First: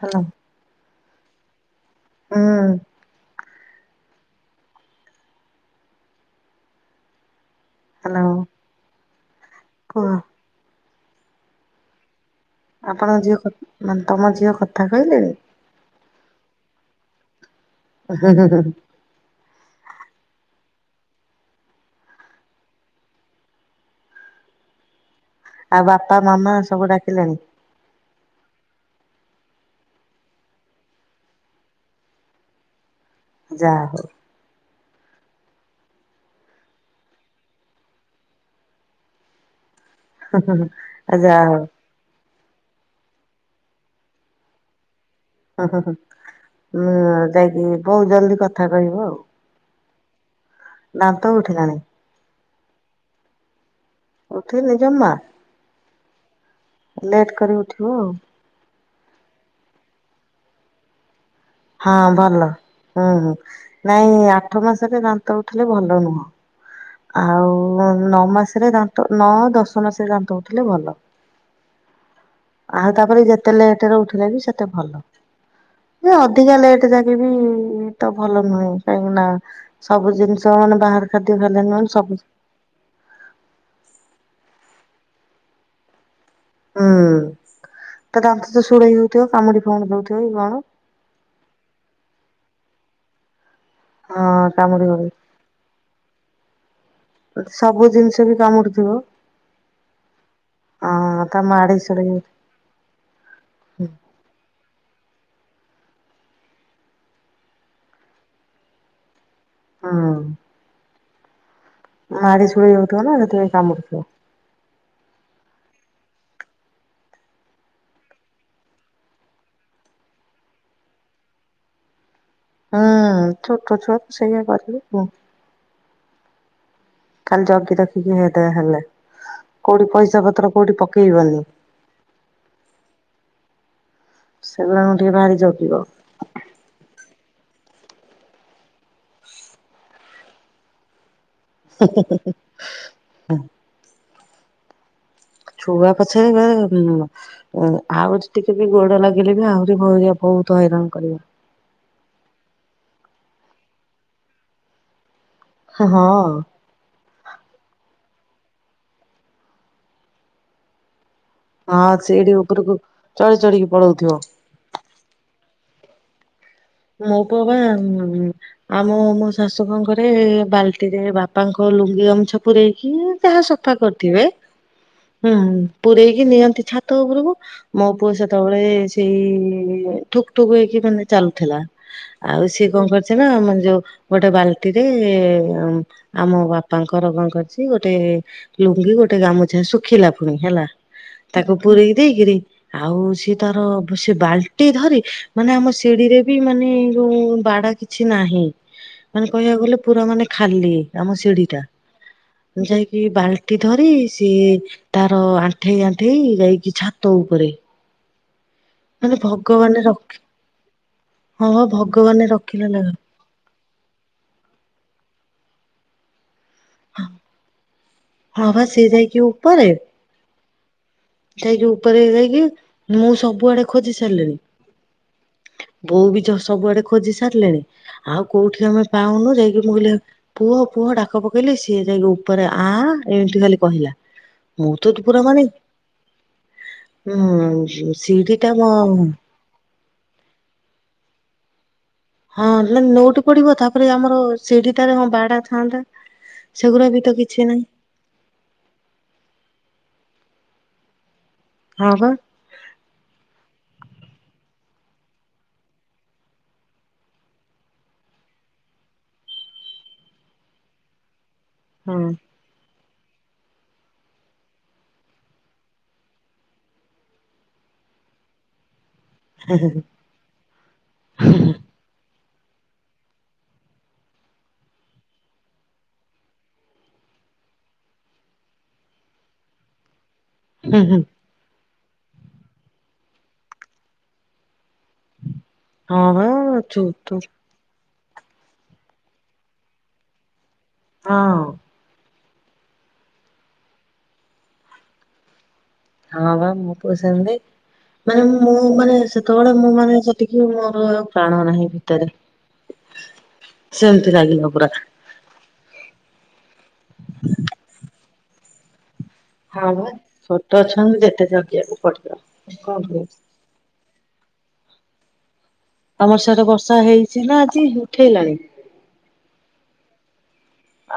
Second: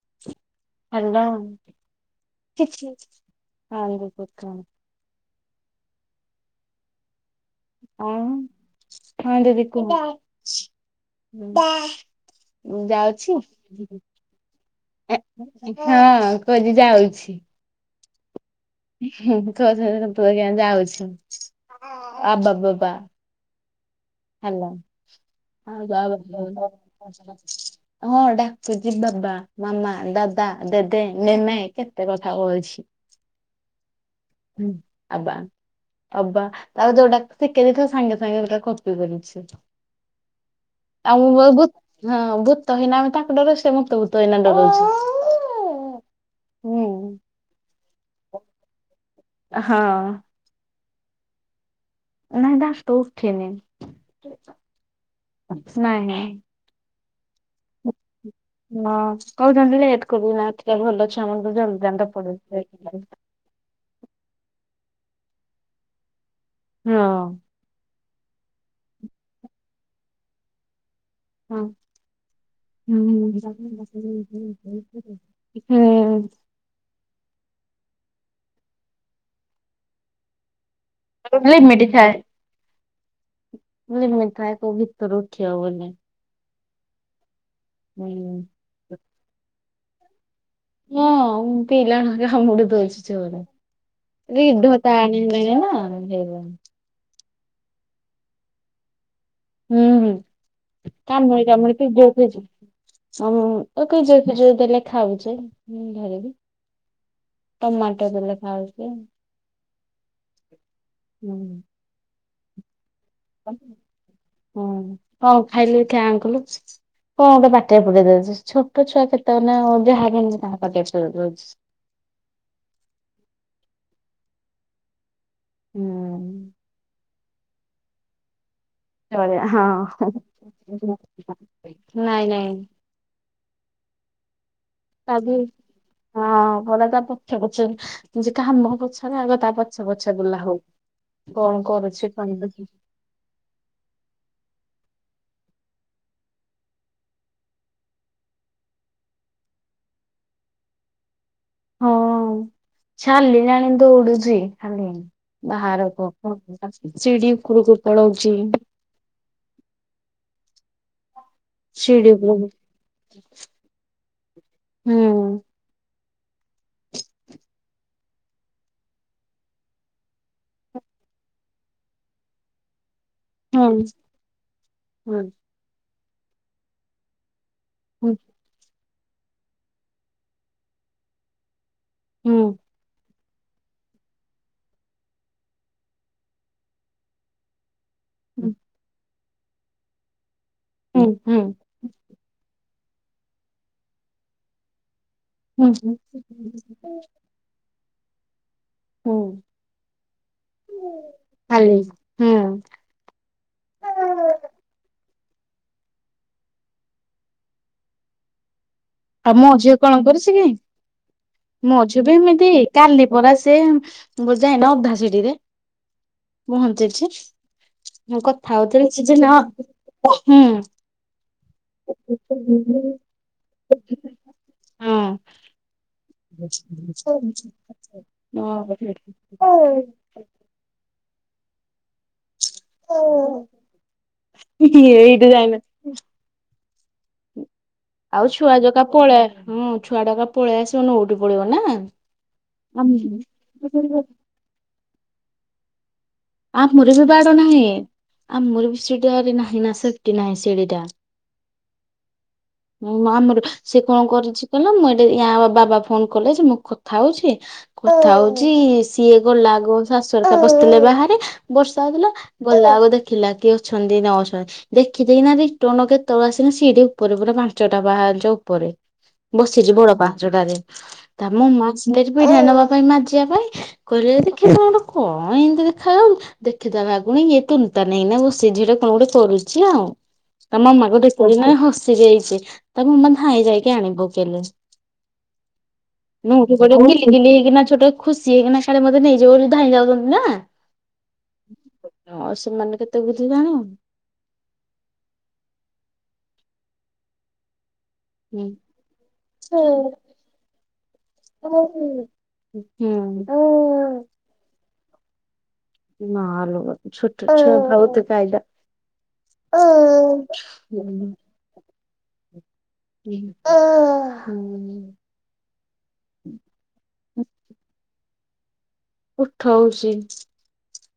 Hello hello ହୁଁ କିଛି [unintelligible] hello ଆଉ ହଁ କୁହ [unintelligible] ମୁଁ ଆପଣ ଝିଅ କ ଯାଉଛି ମାନେ ତମ ଝିଅ କଥା ହଁ କହିଲେଣି କହୁଛି ଯାଉଛି ଉଁ ହୁଁ ହୁଁ ହୁଁ। [unintelligible] ଯାଉଛୁ ଅବା ବାବା ହାଲୋ ଆଉ ବାପା ମାମା [inaudible] ସବୁ ଡାକିଲେଣି ହଁ ଡାକୁ କି ବାବା ମାମା ଦାଦା ଦେଦେ ନେନେ କେତେ କଥା କେହୁଛି। ଯା ହଉ। ଆବାା ଆବା ତା ଯୋଉଟା ଶିଖେଇ ଦେଇଥ ସାଙ୍ଗେ ସାଙ୍ଗେ ପୁରା କପି କରଛି ସିଏ ଆ ଆମ ଯାହା ହଉ ବୋହୁତ ହଁ ବୋହୁତ ଭୂତ ହେଇନା ଆମେ ତାଙ୍କୁ ଡରୋଉ ସେ ମୋତେ ଭୂତହେଇନା ଡରୋଉଚି ହୁଁ ହୁଁ ହୁଁଁ ଯାଇକି ବହୁତ ଜଲଦି କଥା କହିବ ଆଉ। ହଁ। ଦାନ୍ତ ଉଠିଲାଣି? ନାଇଁ ଦାନ୍ତ ଉଠିନି ଉଠେନି ଜମା? ନାହିଁ। ଲେଟ୍ କରି ଉଠିବ ଆଉ। ହଁ କହୁଛନ୍ତି ଲେଟ କରୁ ନାହନ୍ତି ଏଇଟା ଭଲ ଛୁଆ ହଁ ଭଲ ହୁଁ ହୁଁ ନାଇଁ ଆଠ ମାସରେ ଦାନ୍ତ ଉଠିଲେ ଭଲ ନୁହଁ। ହଁ। ଆଉ ନଅ ମାସରେ ଦାନ୍ତ ନଅ ଦଶ ମାସରେ ଦାନ୍ତ ଉଠିଲଥିଲେ ଭଲ। ହଁ। ଆଉ ହୁଁ ତାପରେ ହୁଁ ଯେତେ ଲେଟରେ ଉଠିଲେ ବି ସେତେ [inaudible] ହୁଁ। ସେତ ଯାକ ବି ତ ଭଲ ନୁହେଁ କାହିଁକି ନା ସବୁ ଜିନିଷ ମାନେ ବାହାର ଖାଦ୍ୟ ମିଠ ଖାଇଲେ ନୁହେଁ ଏ ସବୁ ମିିଟ ଏ ଭିତରୁ ଉଠି ହବନି। ହୁଁ ତା ହୁଁ ଦନ୍ତ ତ ଶୂଳେଇ ହୋଉଥିବ କାମୁଡି ଫାମଡି ଦଉଥିବ କି କଣ? ହଁ ପିଲାମାନଙ୍କୁ କାମୁଡ଼ି ଦୋଉଛି ଯୋରେ ହଁ କାମୁଡି ରିଧତା ହଉ ଆଣି ନାହିଁ ନ ସବୁ ଜିନିଷ ବି କାମୁଡିୁଥିବ ହୁଁ ହୁଁ। କାମୁଡି ମାଡି କାମୁଡି ପିଜ ସଡେଇ ଉଠୁଛି ହିଁ କିଯାଇ ଫିଯାଇ ଦେଲେ ଖାଉଛ ମୁ ଘରେି ଟମାଟୋ ବଲେ ଖାଉଛ ଆ ହୁଁ। ହୁଁ। ମାଢ଼ି ସୁଲେଇ ହୋଇଥିବ ନା ସେତେବେଳେ କମୁଡ଼ୁ ଥିବା। ହୁଁ କଣ ଖାଇଲୁ ଦେଖିବା ଆଁ କଲୁ କଅ ଗୋଟେ ପାଟିରେ ପୁରେଇ ଦୋଉଚି ଛୋଟ ଛୁଆ କେତେବେ ନା ଯାହା କେ ତାଙ୍କ ପାଟିରେ ପ ଦୋଉଛି। ହୁଁ ଛୋଟଛୁଆ ତ ସେଇଆ କରିବେ ଆଉ ହୁଁ। କାଲି ଜଗି ରଖିକି ହେଇଦେ ହେଲା। ହଁ ପକେଇବନି [inaudible] ନାଇଁ ନାଇଁ। ସେଗୁଡାଙ୍କୁ ଟିକେ ଲାଗି ଭାରି ଜଗିବ। ହଁ ଭଲ ତା ପଛେ ପଛେ ମୁଁ ଯେ କାହା ମୁହ ପଛରେ ଆଗ ତା ପଛ ପଛ ବୁଲା ହଉ। କଣ କରୁଛି କହିଲ କି? ଛୁଆ ପଛରେ ଏ ଆହୁରି ଟିକେ ବି ଗୋଡ଼ ଲଗେଇଲେ ବି ଆହୁରି [unintelligible] ବୋହୁତ ହଇରାଣ କରିବ। ହଁ ଆଉ [unintelligible] ଦୌଡୁଛି ଖାଲି। ହଁ। ବାହାରକୁ କୁଆଡେ ଯାଉଛି? ସିଡି ଉପରକୁ ପଳଉଛି ହଁ ଶିଡି ସିଡି ଉପରକୁ ଚଢି ଚଢିକି ପଳଉଥିବ। ହୁଁ। ମୋ ପୁଅ ବା ଆମ ମୋ ଶାଶୁ କଣ କରେ ବାଲ୍ଟିରେ ବାପାଙ୍କ ଲୁଙ୍ଗି ଗାମୁଛା ପୁରେଇକି ଯାହା ହୁଁ ସଫା କରିଥିବେ ।ହୁଁ ପୂରେଇକି ନିଅନ୍ତି ଛାତ ଉପରକୁ ମୋ ପୁଅ ହୁଁ ସେତେବେଳେ ସେଇ ଠୁକ୍ ଠୁକ୍ ହେଇକି ମାନେ ଚାଲୁଥିଲା। ଆଉ ହୁଁ ସିଏ କଣ କର ଛି ନା ଆମ ଯୋଉ ଗୋଟେ ବାଲ୍ଟିରେ ଆମ ବାପାଙ୍କର କଣ କରିଛି ଗୋ ଗୋଟେ ଲୁଙ୍ଗି ଗୋଟେ ଗାମୁଛା ଶୁଖିଲା ପୁଣି ହେଲା। ହୁଁ ହୁଁ। ତାକୁ ପୁରେଇ ଦେଇକିରି ଆଉ ସିଏ ତାର ସେ ବାଲ୍ଟି ଧରି ମାନେ ହୁଁ ଆମ ସିଡିରେ ବି ମାନେ ଯୋଉ ବାଡା କିଛି ନାହିଁ ହୁଁ ମାନେ କହିବାକୁ ଗଲେ ପୁରା ମାନେ ଖାଲି ଆମ ଶିଢି ଟା। ଖାଲି ହୁଁ। ଯାଇକି ବାଲ୍ଟି ଧରି ସିଏ ତା ଆଣ୍ଠେଇ ଆଣ୍ଠେଇ ଯାଇକି ଛାତ ଉପରେ। ମାନେ ଆଉ ମୋ ଭଗବାନ ଝିଅ କଣ ରଖ କରିଛି କି? ହଁ ମୋ ଝିଅ ବି ଭଗବାନ ଏମିତି ରଖିଲା । ଲେଖା କାଲି ପରା ସେ ଯାଏନା ଅଧା ଶିଢିରେ। ପହଞ୍ଚିଛି ମୁଁ ହଁ କଥା ବା ସିଏ ହଉଥିଲି ଯାଇକି ଯେ ନାଁ ଉପରେ ହୁଁ। ଯାଇକି ଉପରେ ଯାଇକି ମୁଁ ସବୁଆଡେ ଖୋଜି ସାରିଲିଣି। ହଁ। ବୋଉ ବି ହଁ। ସବୁଆଡେ ଖୋଜି ସାରିଲେଣି ଆଉ କୋଉଠି ଆମେ ପାଉନୁ, ଯାଇକି ମୁଁ କହିଲି ପୁଅ ପୁଅ ଡା ଡାକ ପକେଇଲି ସିଏ ଯାଇକି ଉପରେ ଆ ଏମିତି ଖାଲି କହିଲା । ମୁଁ ତ ପୁରା ଏଇଠି ମାନେ ଯାଇନ ହୁଁ ଶିଢିଟା ମ ଛୁଆଟା ପା ପଳେଇ ଆସିବ ନଉଟି ପଡିବ ନା। ହଁ ମାନେ ନଉଟି ପଡିବ । ତାପରେ ଆମର ସିଡିଟାରେ ହଁ ବାଡା ଥାଆନ୍ତା। ଆମର ବି ବାଡ ନାହିଁ । ଆମର ବି ସିଡିରେ ନାହିଁ ନା ସେଫଟି ନାହିଁ। ସିଡିଟା ହଁ ବା ଆମର ସେ କଣ କରିଛି କହିଲ। ମୁଁ ଏଟି ୟା ବାବା ଫୋନ କଲେ ଯେ ମୁଁ କଥା ହଉଛି କଥା ହଉଛି ସିଏ ଗଲା ଆଗ ଶାଶୁ ଆରିକା ବସିଥିଲେ ବାହାରେ, ବର୍ଷା ହଁ ହଉଥିଲା ଗଲା ଆଗ ଦେଖ ଖିଲା କି ଅଛନ୍ତି ନ ଅଛନ୍ତି ଦେଖି ଦେଇକିନା ରିଟନ କେତେବେଳେ ଆସିଲା ସିଡି ଉପରେ ପୁରା ପାଞ୍ଚଟା ପା ହାଚ ଉପରେ ବସିଛି ବଡ ପାହାଚଟାରେ ତା ମୋ [unintelligible] ଝୀ ପିଢା ନବା ପାଇଁ ମାଜିବା ପାଇଁ କହିଲେ ଦେଖେ ତ କଣ ଏମିତି ଦେ ଖା ଯାଉ ଦେଖିଦେଲା [unintelligible] ଇଏ ତୁନ୍ ତାନ୍ ହେଇକିନା ବସିଚି ଝିଅଟା କଣ ଗୋଟେ କରୁଛି ଆଉ। ତା ହୁଁ ହୁଁ ମାମାକୁ ଦେଖି [unintelligible] ମାନେ ହସି ଦେଇଛି। ତା ମାମା ଧାଇଁ ଯାଇକି ଆଣି ପକେଇଲେ। ହଁ ବା ନଉଟି ଚୁ ପଡ଼ିବ ତୁ [inaudible] କିନା ଛୋଟ। ଖୁସି ହେଇକିନା କାଳେ ମତେ ନେଇଯିବ ବୋଲି ଧାଇଁ ଯାଉଛନ୍ତି ନା। ହଁ। ଆଉ ସେମାନେ କେତେ [unintelligible] ହଁ ବା ମୁଁ ପୁଅ ସେମିତି ମାନେ ମୁଁ ମାନେ ସେତେବେଳେ ମୁଁ ମାନେ ସେତିକି ମୋର ପ୍ରାଣ ନାହିଁ ଭିତରେ। ହୁଁ। ସେମତି ଲାଗିଲା ପୁରା ମା ଲୋ ଛୋଟ [inaudible] ହଁ ବା ଛୋଟ ଛୁଆଙ୍କୁ ଯେତେ ଜଗିବାକୁ ପଡ ହୁଁ - ହୁଁ । ତମର ସିଆଡେ ବର୍ଷା ହେଇଛି ନା ଆଜି ଉଠେଇଲାଣି? ଉଠଉଛି,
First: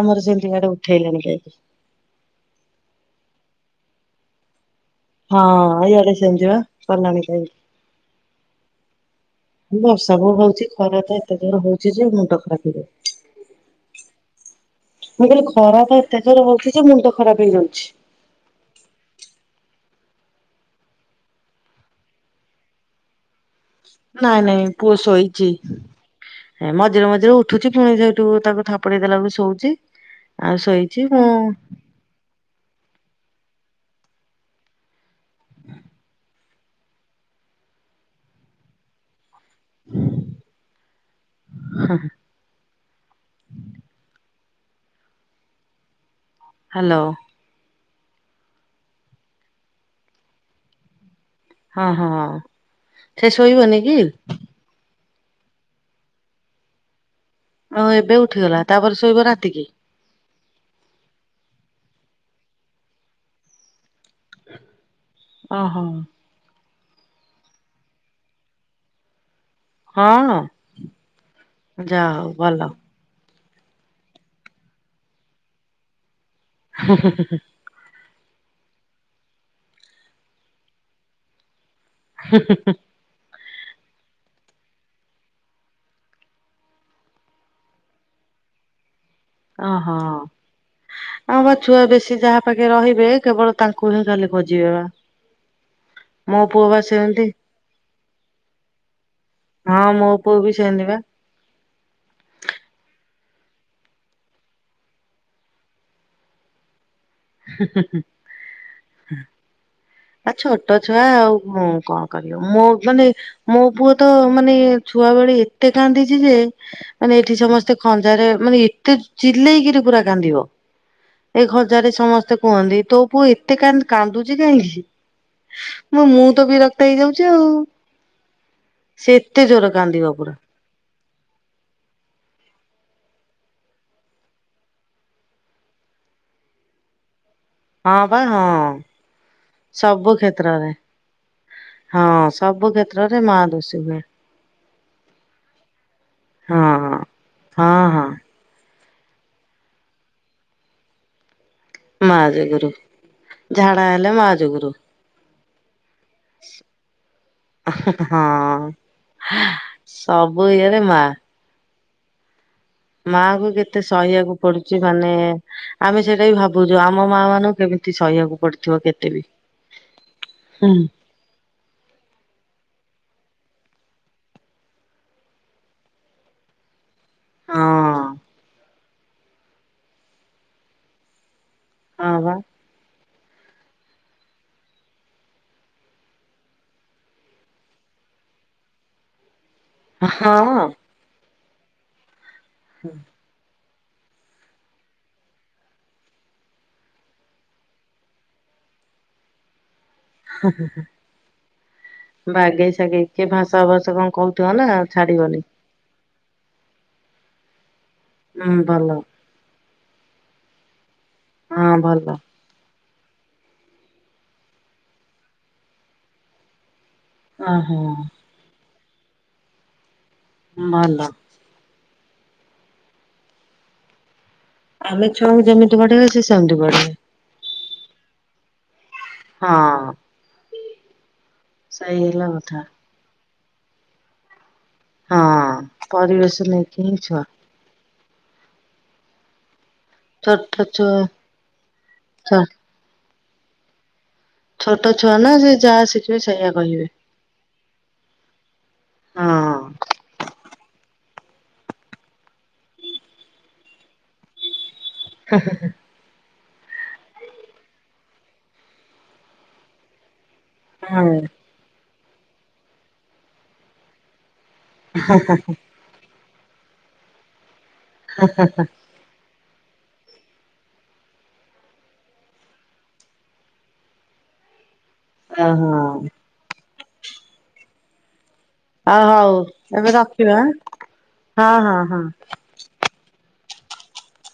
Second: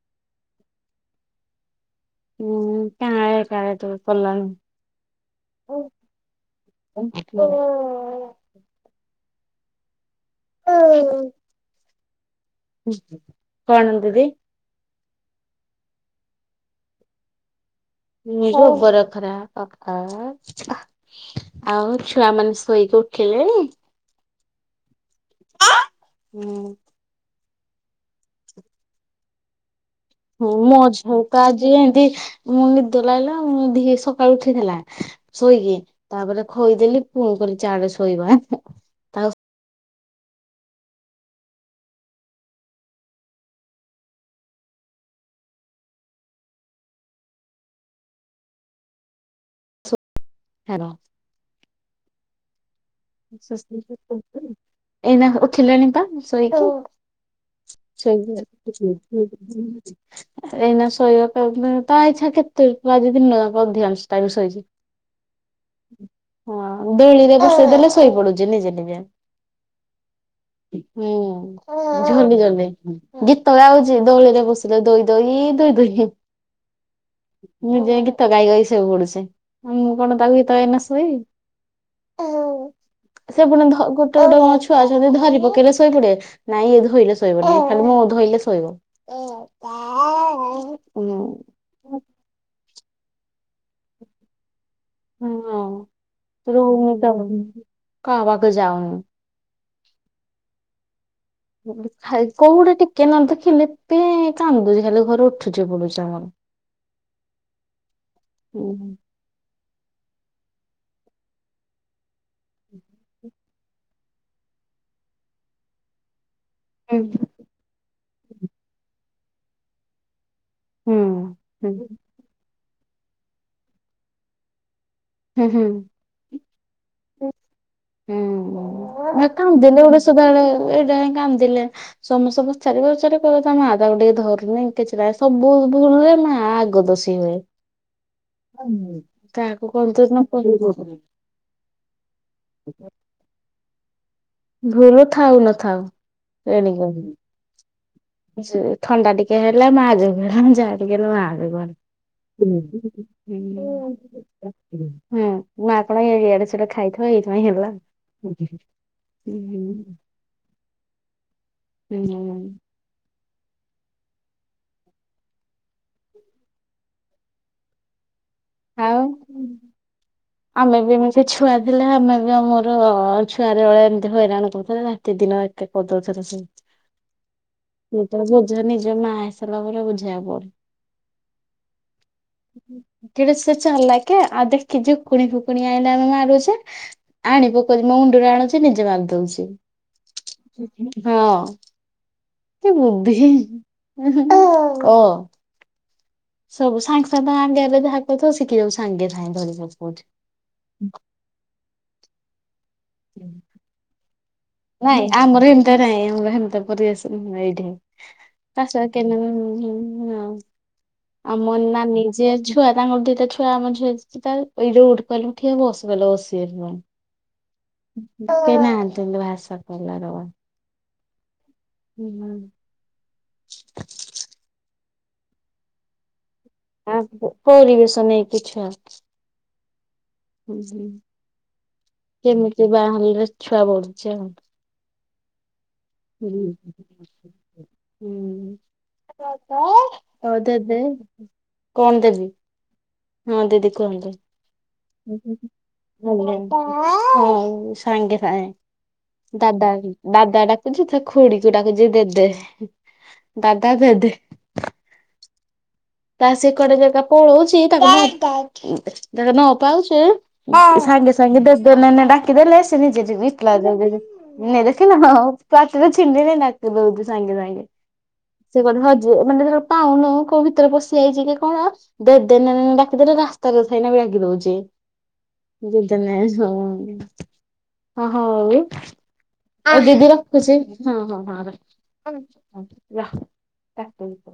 ଆମର ସେମିତିଆଡେ ଉଠେଇଲାଣି କାଇକି ହୁଁ କାଁ କାଳେ ତୁ କଲାଣି। ହଁ ଇଆଡେ ସେମିତିବା କଲାଣି କାଇ ବର୍ଷା କଉ ହଉଛି ଖରା ତ ଏତେ ଜୋର ହଉଛି ଯେ ମୁଣ୍ଡ ଖରାପ ହେଇଯାଉଛି। କଣ ଦିଦି, ମୁଁ କହିଲି ଖରା ତ ଏତେ ଜୋରରେ ହଉଛି ଯେ ମୁଣ୍ଡ ଖରାପ ହେଇଯାଉଛି। ଜବର ଖରା ପାକା, ଆଉ ଛୁଆ ମାନେ ଶୋଇକି ଉଠିଲେଣି? ନାଇଁ ନାଇଁ ପୁଅ ଶୋଇଚି ହୁଁ ମଝିରେ ମଝିରେ ଉ ଉଠୁଛି ପୁଣି ସେଇଠୁ ତାକୁ ଥାପୁଡ଼େଇ ଦେଲାକୁ ଶୋଉଛି । ହୁଁ ମ ଝିଅତ ଆଜି ଏନ୍ତି ମୁଁ ନିଦ ଲାଗିଲା ମୁ ଧି ସକାଳୁ ଉଠିଥିଲା ଶୋଇକି ତାପରେ ଖୋଇଦେଲି ପୁଣି କରି ଚାଆଲେ ଶୋଇବା ଆଉ ହଁ ହଁ । [inaudible] ହ୍ୟାଲୋ । ହ୍ୟାଲୋ। ହଁ ହଁ ସେ ଶୋଇବନି କି? ଏଇନା ଉଠିଲାଣି ପା ଶୋଇକି ଆଉ । ଏବେ ସ ଉଠିଗଲା ତାପରେ ଶୋଇବ ରାତିକି [unintelligible] ଏଇନା ଶୋଇବ ତା ଇଚ୍ଛା କେତେ ଆଜି ଦିନ ଯାକ ଅଧିକାଂଶ ତା ବି ଶୋଇଛି ଓହୋ ହଁ ଦୋଳିରେ ବସେଇ ଦେଲେ ଶୋଇ ପଡୁଛି ନିଜେ ନିଜେ । ହଁ ହୁଁ ଯା ହଉ ଝୁଲି ଭଲ ଝୁଲି ଗୀତ ତଳେ ଆଉଛି ଦୋଳିରେ ବସିଲେ ଦୋଇ ଦୋଇ ଦୋଇ ଦୋଇ ମୁଁ ଯାଇକି ତ ଗାଇ ଗାଇ ଶୋଇ ପୁଡୁଛି ମୁଁ କଣ ତାକୁ ଗୀତ ଗାଇକିନା ଶୋଇବି। ହୁଁ ହୁଁ ହୁଁ । ସେ ପୁଣି ଗୋଟେ ଗୋଟେ ମ ଛୁଆ ଅଛନ୍ତି ଧରି ପକେଇଲେ ଶୋଇ ପଡ଼ିବେ ନାଇଁ ଧୋଇଲେ ଶୋଇବୋନି ମୁଁ ଧୋଇଲେ ଶୋଇଲେ ଶୋଇବ । ଓହୋ ଆ ବା ଛୁଆ ବେଶୀ ଯାହା ପାଖେ ରହିବେ କେବଳ ତାଙ୍କୁ ହିଁ ଖାଲି ଖୋଜିବେ? ବା ମୋ ହଁ ପୁଅ ବା ରହୁନି ତ ସେମିତି କାହା ପାଖକୁ ଯାଉନି । ହଁ ମୋ ପୁଅ ବି ସେମିତି ବା । କୋଉ ଗୋଟେ ଟିକେ ନ ଦେଖିଲେ ପେଁ କାନ୍ଦୁଚି ଖାଲି ଘର ଉଠୁଛି ପଡୁଛି ଆମର ହ [inaudible] ହୁଁ ହୁଁ ହୁଁ ହୁଁ। । ନା ଛୋଟ ଛୁଆ ଆଉ କଣ କରିବ ମୋ ମାନେ ମୋ ପୁଅ ତ ମାନେ ଛୁଆବେଳେ ଏତେ କାନ୍ଦିଛି ଯେ ହୁଁ ମାନେ ଏଠି ସମସ୍ତେ ଖଞ୍ଜାରେ ମାନେ ଏତେ ଚିଲେଇକିରି ପୁରା କାନ୍ଦିବ ହୁଁ । ଏ ଖଜାରେ ହୁଁ ସମସ୍ତେ କୁହନ୍ତି ତୋ ପୁଅ ଏତେ କାନ୍ଦ କାନ୍ଦୁଚି କାହିଁକି? ହୁଁ। ମୁଁ ମୁଁ ତ ବିରକ୍ତ ହେଇ ଯାଉ ହୁଁ ଏତେ ଜୋର କାନ୍ଦିଲେ ଗୋଟେ କାନ୍ଦିବ ପୁରା ସଦାବେଳେ କନ୍ଦିଲେ ସମସ୍ତ ପଚାରି ପଚାରି କହିବେ ତା ମାଆ ତାକୁ ଟିକେ ଧରୁନି କିଛି ନାହିଁ ସବୁ ଶୁଣରେ ମାଆ ଆଗ ଦୋଷୀ ହୁଏ । ହଁ ବା ହଁ କଣ ତ ସବୁ ନ କହିବୁ କ୍ଷେତ୍ରରେ ହଁ ସବୁ କ୍ଷେତ୍ରରେ ମାଆ ଦୋଷୀ ହୁଏ । ଭୁଲ ଥାଉ ନଥାଉ ହଁ ରେଣ କର ହଁ। । ହଁ ହଁ ଥଣ୍ଡା ଟିକେ ହେଲା ମାଜୁଗୁ ହେଲା ମୁଁ ଯାଟିକେ ହେଲେ ମା ଜୁଗୁ ହେଲା। ମା ଯୋଗୁରୁ ଝାଡା ହେଲେ ମା ଯୋଗୁରୁ ହ ହଁ । ଆପଣ ଇଆଡେ ସିଆଡେ ଖାଇଥିବେ ଏଇଥିପାଇଁ ହେଲା ହୁଁ ହା ସବୁ ଇଏରେ ମା। ହୁଁ। ମାଆଙ୍କୁ କେତେ ସହିବାକୁ ପଡୁଛି ମାନେ ଆମେ ସେଇଟା ବି ଭାବୁଚୁ ଆମ ମାଆ ମାନଙ୍କୁ କେମିତି ସହିବାକୁ ପଡିଥିବ ଆଉ କେତେ ବି। ହୁଁ ଆମେ ବି ଏମିତି ଛୁଆ ଥିଲେ ଆମେ ବି ଆମର ଛୁଆଟା ବେଳେ ଏମତି ହଇରାଣ କରୁଥିଲେ ରାତି ଦିନ ଏକେ କରିଦଉଥିଲେ ସବୁ। ହଁ [unintelligible] ବୁଝେ ନିଜେ ମା ହେଇ ସାରିଲା ପରେ ବୁଝିଆକୁ ପଡ଼େ। ହଁ ବା। କେଡ଼େ ସେ ଚାଲାକି ଆଉ ଦେଖି ଝୁକୁଣି ଫୁକୁଣି ଆଣିଲେ ଆମେ ମାରୁଛେ, ଆଣି ପକଉଛି ମୋ ମୁଣ୍ଡ ଆଣୁଛି ନିଜେ ମାରିଦଉଛି, ହଁ। ହଁ। କି ବୁଦ୍ଧି, ଓ। ସବୁ ସାଙ୍ଗ ସାଙ୍ଗ ତା ଆଗେ ଆଗେ ଯାହା କହୁଥିବ ଶିଖି ଯାଉ ସାଙ୍ଗେ ସାଙ୍ଗେ ଧରି ପକଉ ବାଗେଇ ସାଗେଇ କିଏ ଭାଷା ଭାଷା କଣ କହୁ ନାଇଁ ଆମର ସେମତିଆ ନାଇଁ ଆମର ସେମତିଆ ନାଇଁ ଏଇଠି। ହୁଁ ତାଛ ଭଲ କେ [unintelligible] ଆମର ହଁ ନା ଭଲ ନିଜେ ଛୁଆ ତାଙ୍କର ଦିଟା ଛୁଆ ଆମ ଝିଅ ଦିଟା ଏଇଠି ଉଠ କହିଲେ ଉଠିବେ, ବସ୍ କହିଲେ ବସିବେ ସେମାନେ। ଓହୋ। କେହି ନାହାଁନ୍ତି ଏମତି ଭାଷା କହିଲାର ବା। ଭଲ। ଏ ମା ଆମେ ଛୁଆଙ୍କୁ ଯେମିତି ବଢେଇବା ସିଏ ସେ ସେମିତି ବଢିବେ। ଆଉ ପରିବେଶ ନେଇକି ଛୁଆ। ହଁ। ବୁଝିଲି। ସେଇ ହେଲା କଥା କେମିତି ବା ହେଲାରେ ଛୁଆ ବଢୁଛି ଆଉ। ହଁ ପରିବେଶ ନେଇକି ହିଁ ଛୁଆ। ଦ ଦଏ ଛୋଟ ଦଦ ଦେ ଛୁଆ କଣ ଦେବି? ଛୋ ହଁ ଦିଦି କୁହନ୍ତୁ। ଛୋଟ ଛୁଆ ନା ସେ ଯାହା ଶିଖିବେ ସେଇଆ। କହିବେ। ହୁମ୍ ସାଙ୍ଗେ ସାଙ୍ଗେ ହଁ। ଦାଦା ଦାଦା ଡାକ୍ [unintelligible] ଖୁଡ଼ୀକୁ ଡାକୁଛି ଦେଦେ, ଦାଦା ଦେଦେ। ହଃ-ହଃ-ହଃ। ତା ସେ କୁଆଡ଼େ ଯାଇକା ପଳଉଚି ଯାହା ନ ପାଉଚେ ସାଙ୍ଗେ ହଁ। ସାଙ୍ଗେ ଦେଦେ ନେ ନେ ଡାକି ଦେଲେ ସେ ନିଜେ ଯିବି ଏକଲା [unintelligible] ନେ ଦେଖିଲୁ ହଁ ପାଟିରେ ଛିଣ୍ଡିନି [unintelligible] ଦଉଛି ସାଙ୍ଗେ ସାଙ୍ଗେ। ସେ ବୋଧେ ହଜି ମାନେ [unintelligible] ପାଉନି କୋଉ ଭିତରେ ପଶ ଯାଇଛି କି କଣ ଦେ ଦେ ନାନା ଡାକିଦେଲେ ରାସ୍ତାରେ [unintelligible] ବି ଡାକି ଦଉଛି। ଓହୋ [unintelligible] ଓହୋ। ହଉ ଆଉ ହଉ ଆଉ ଏବେ ଦିଦି ରଖିବା ଆଁ। ରଖୁଛି, ହଁ-ହଁ-ହଁ ହଁ ରଖ। ହଁ ହଁ। କାଟନ୍ତୁ।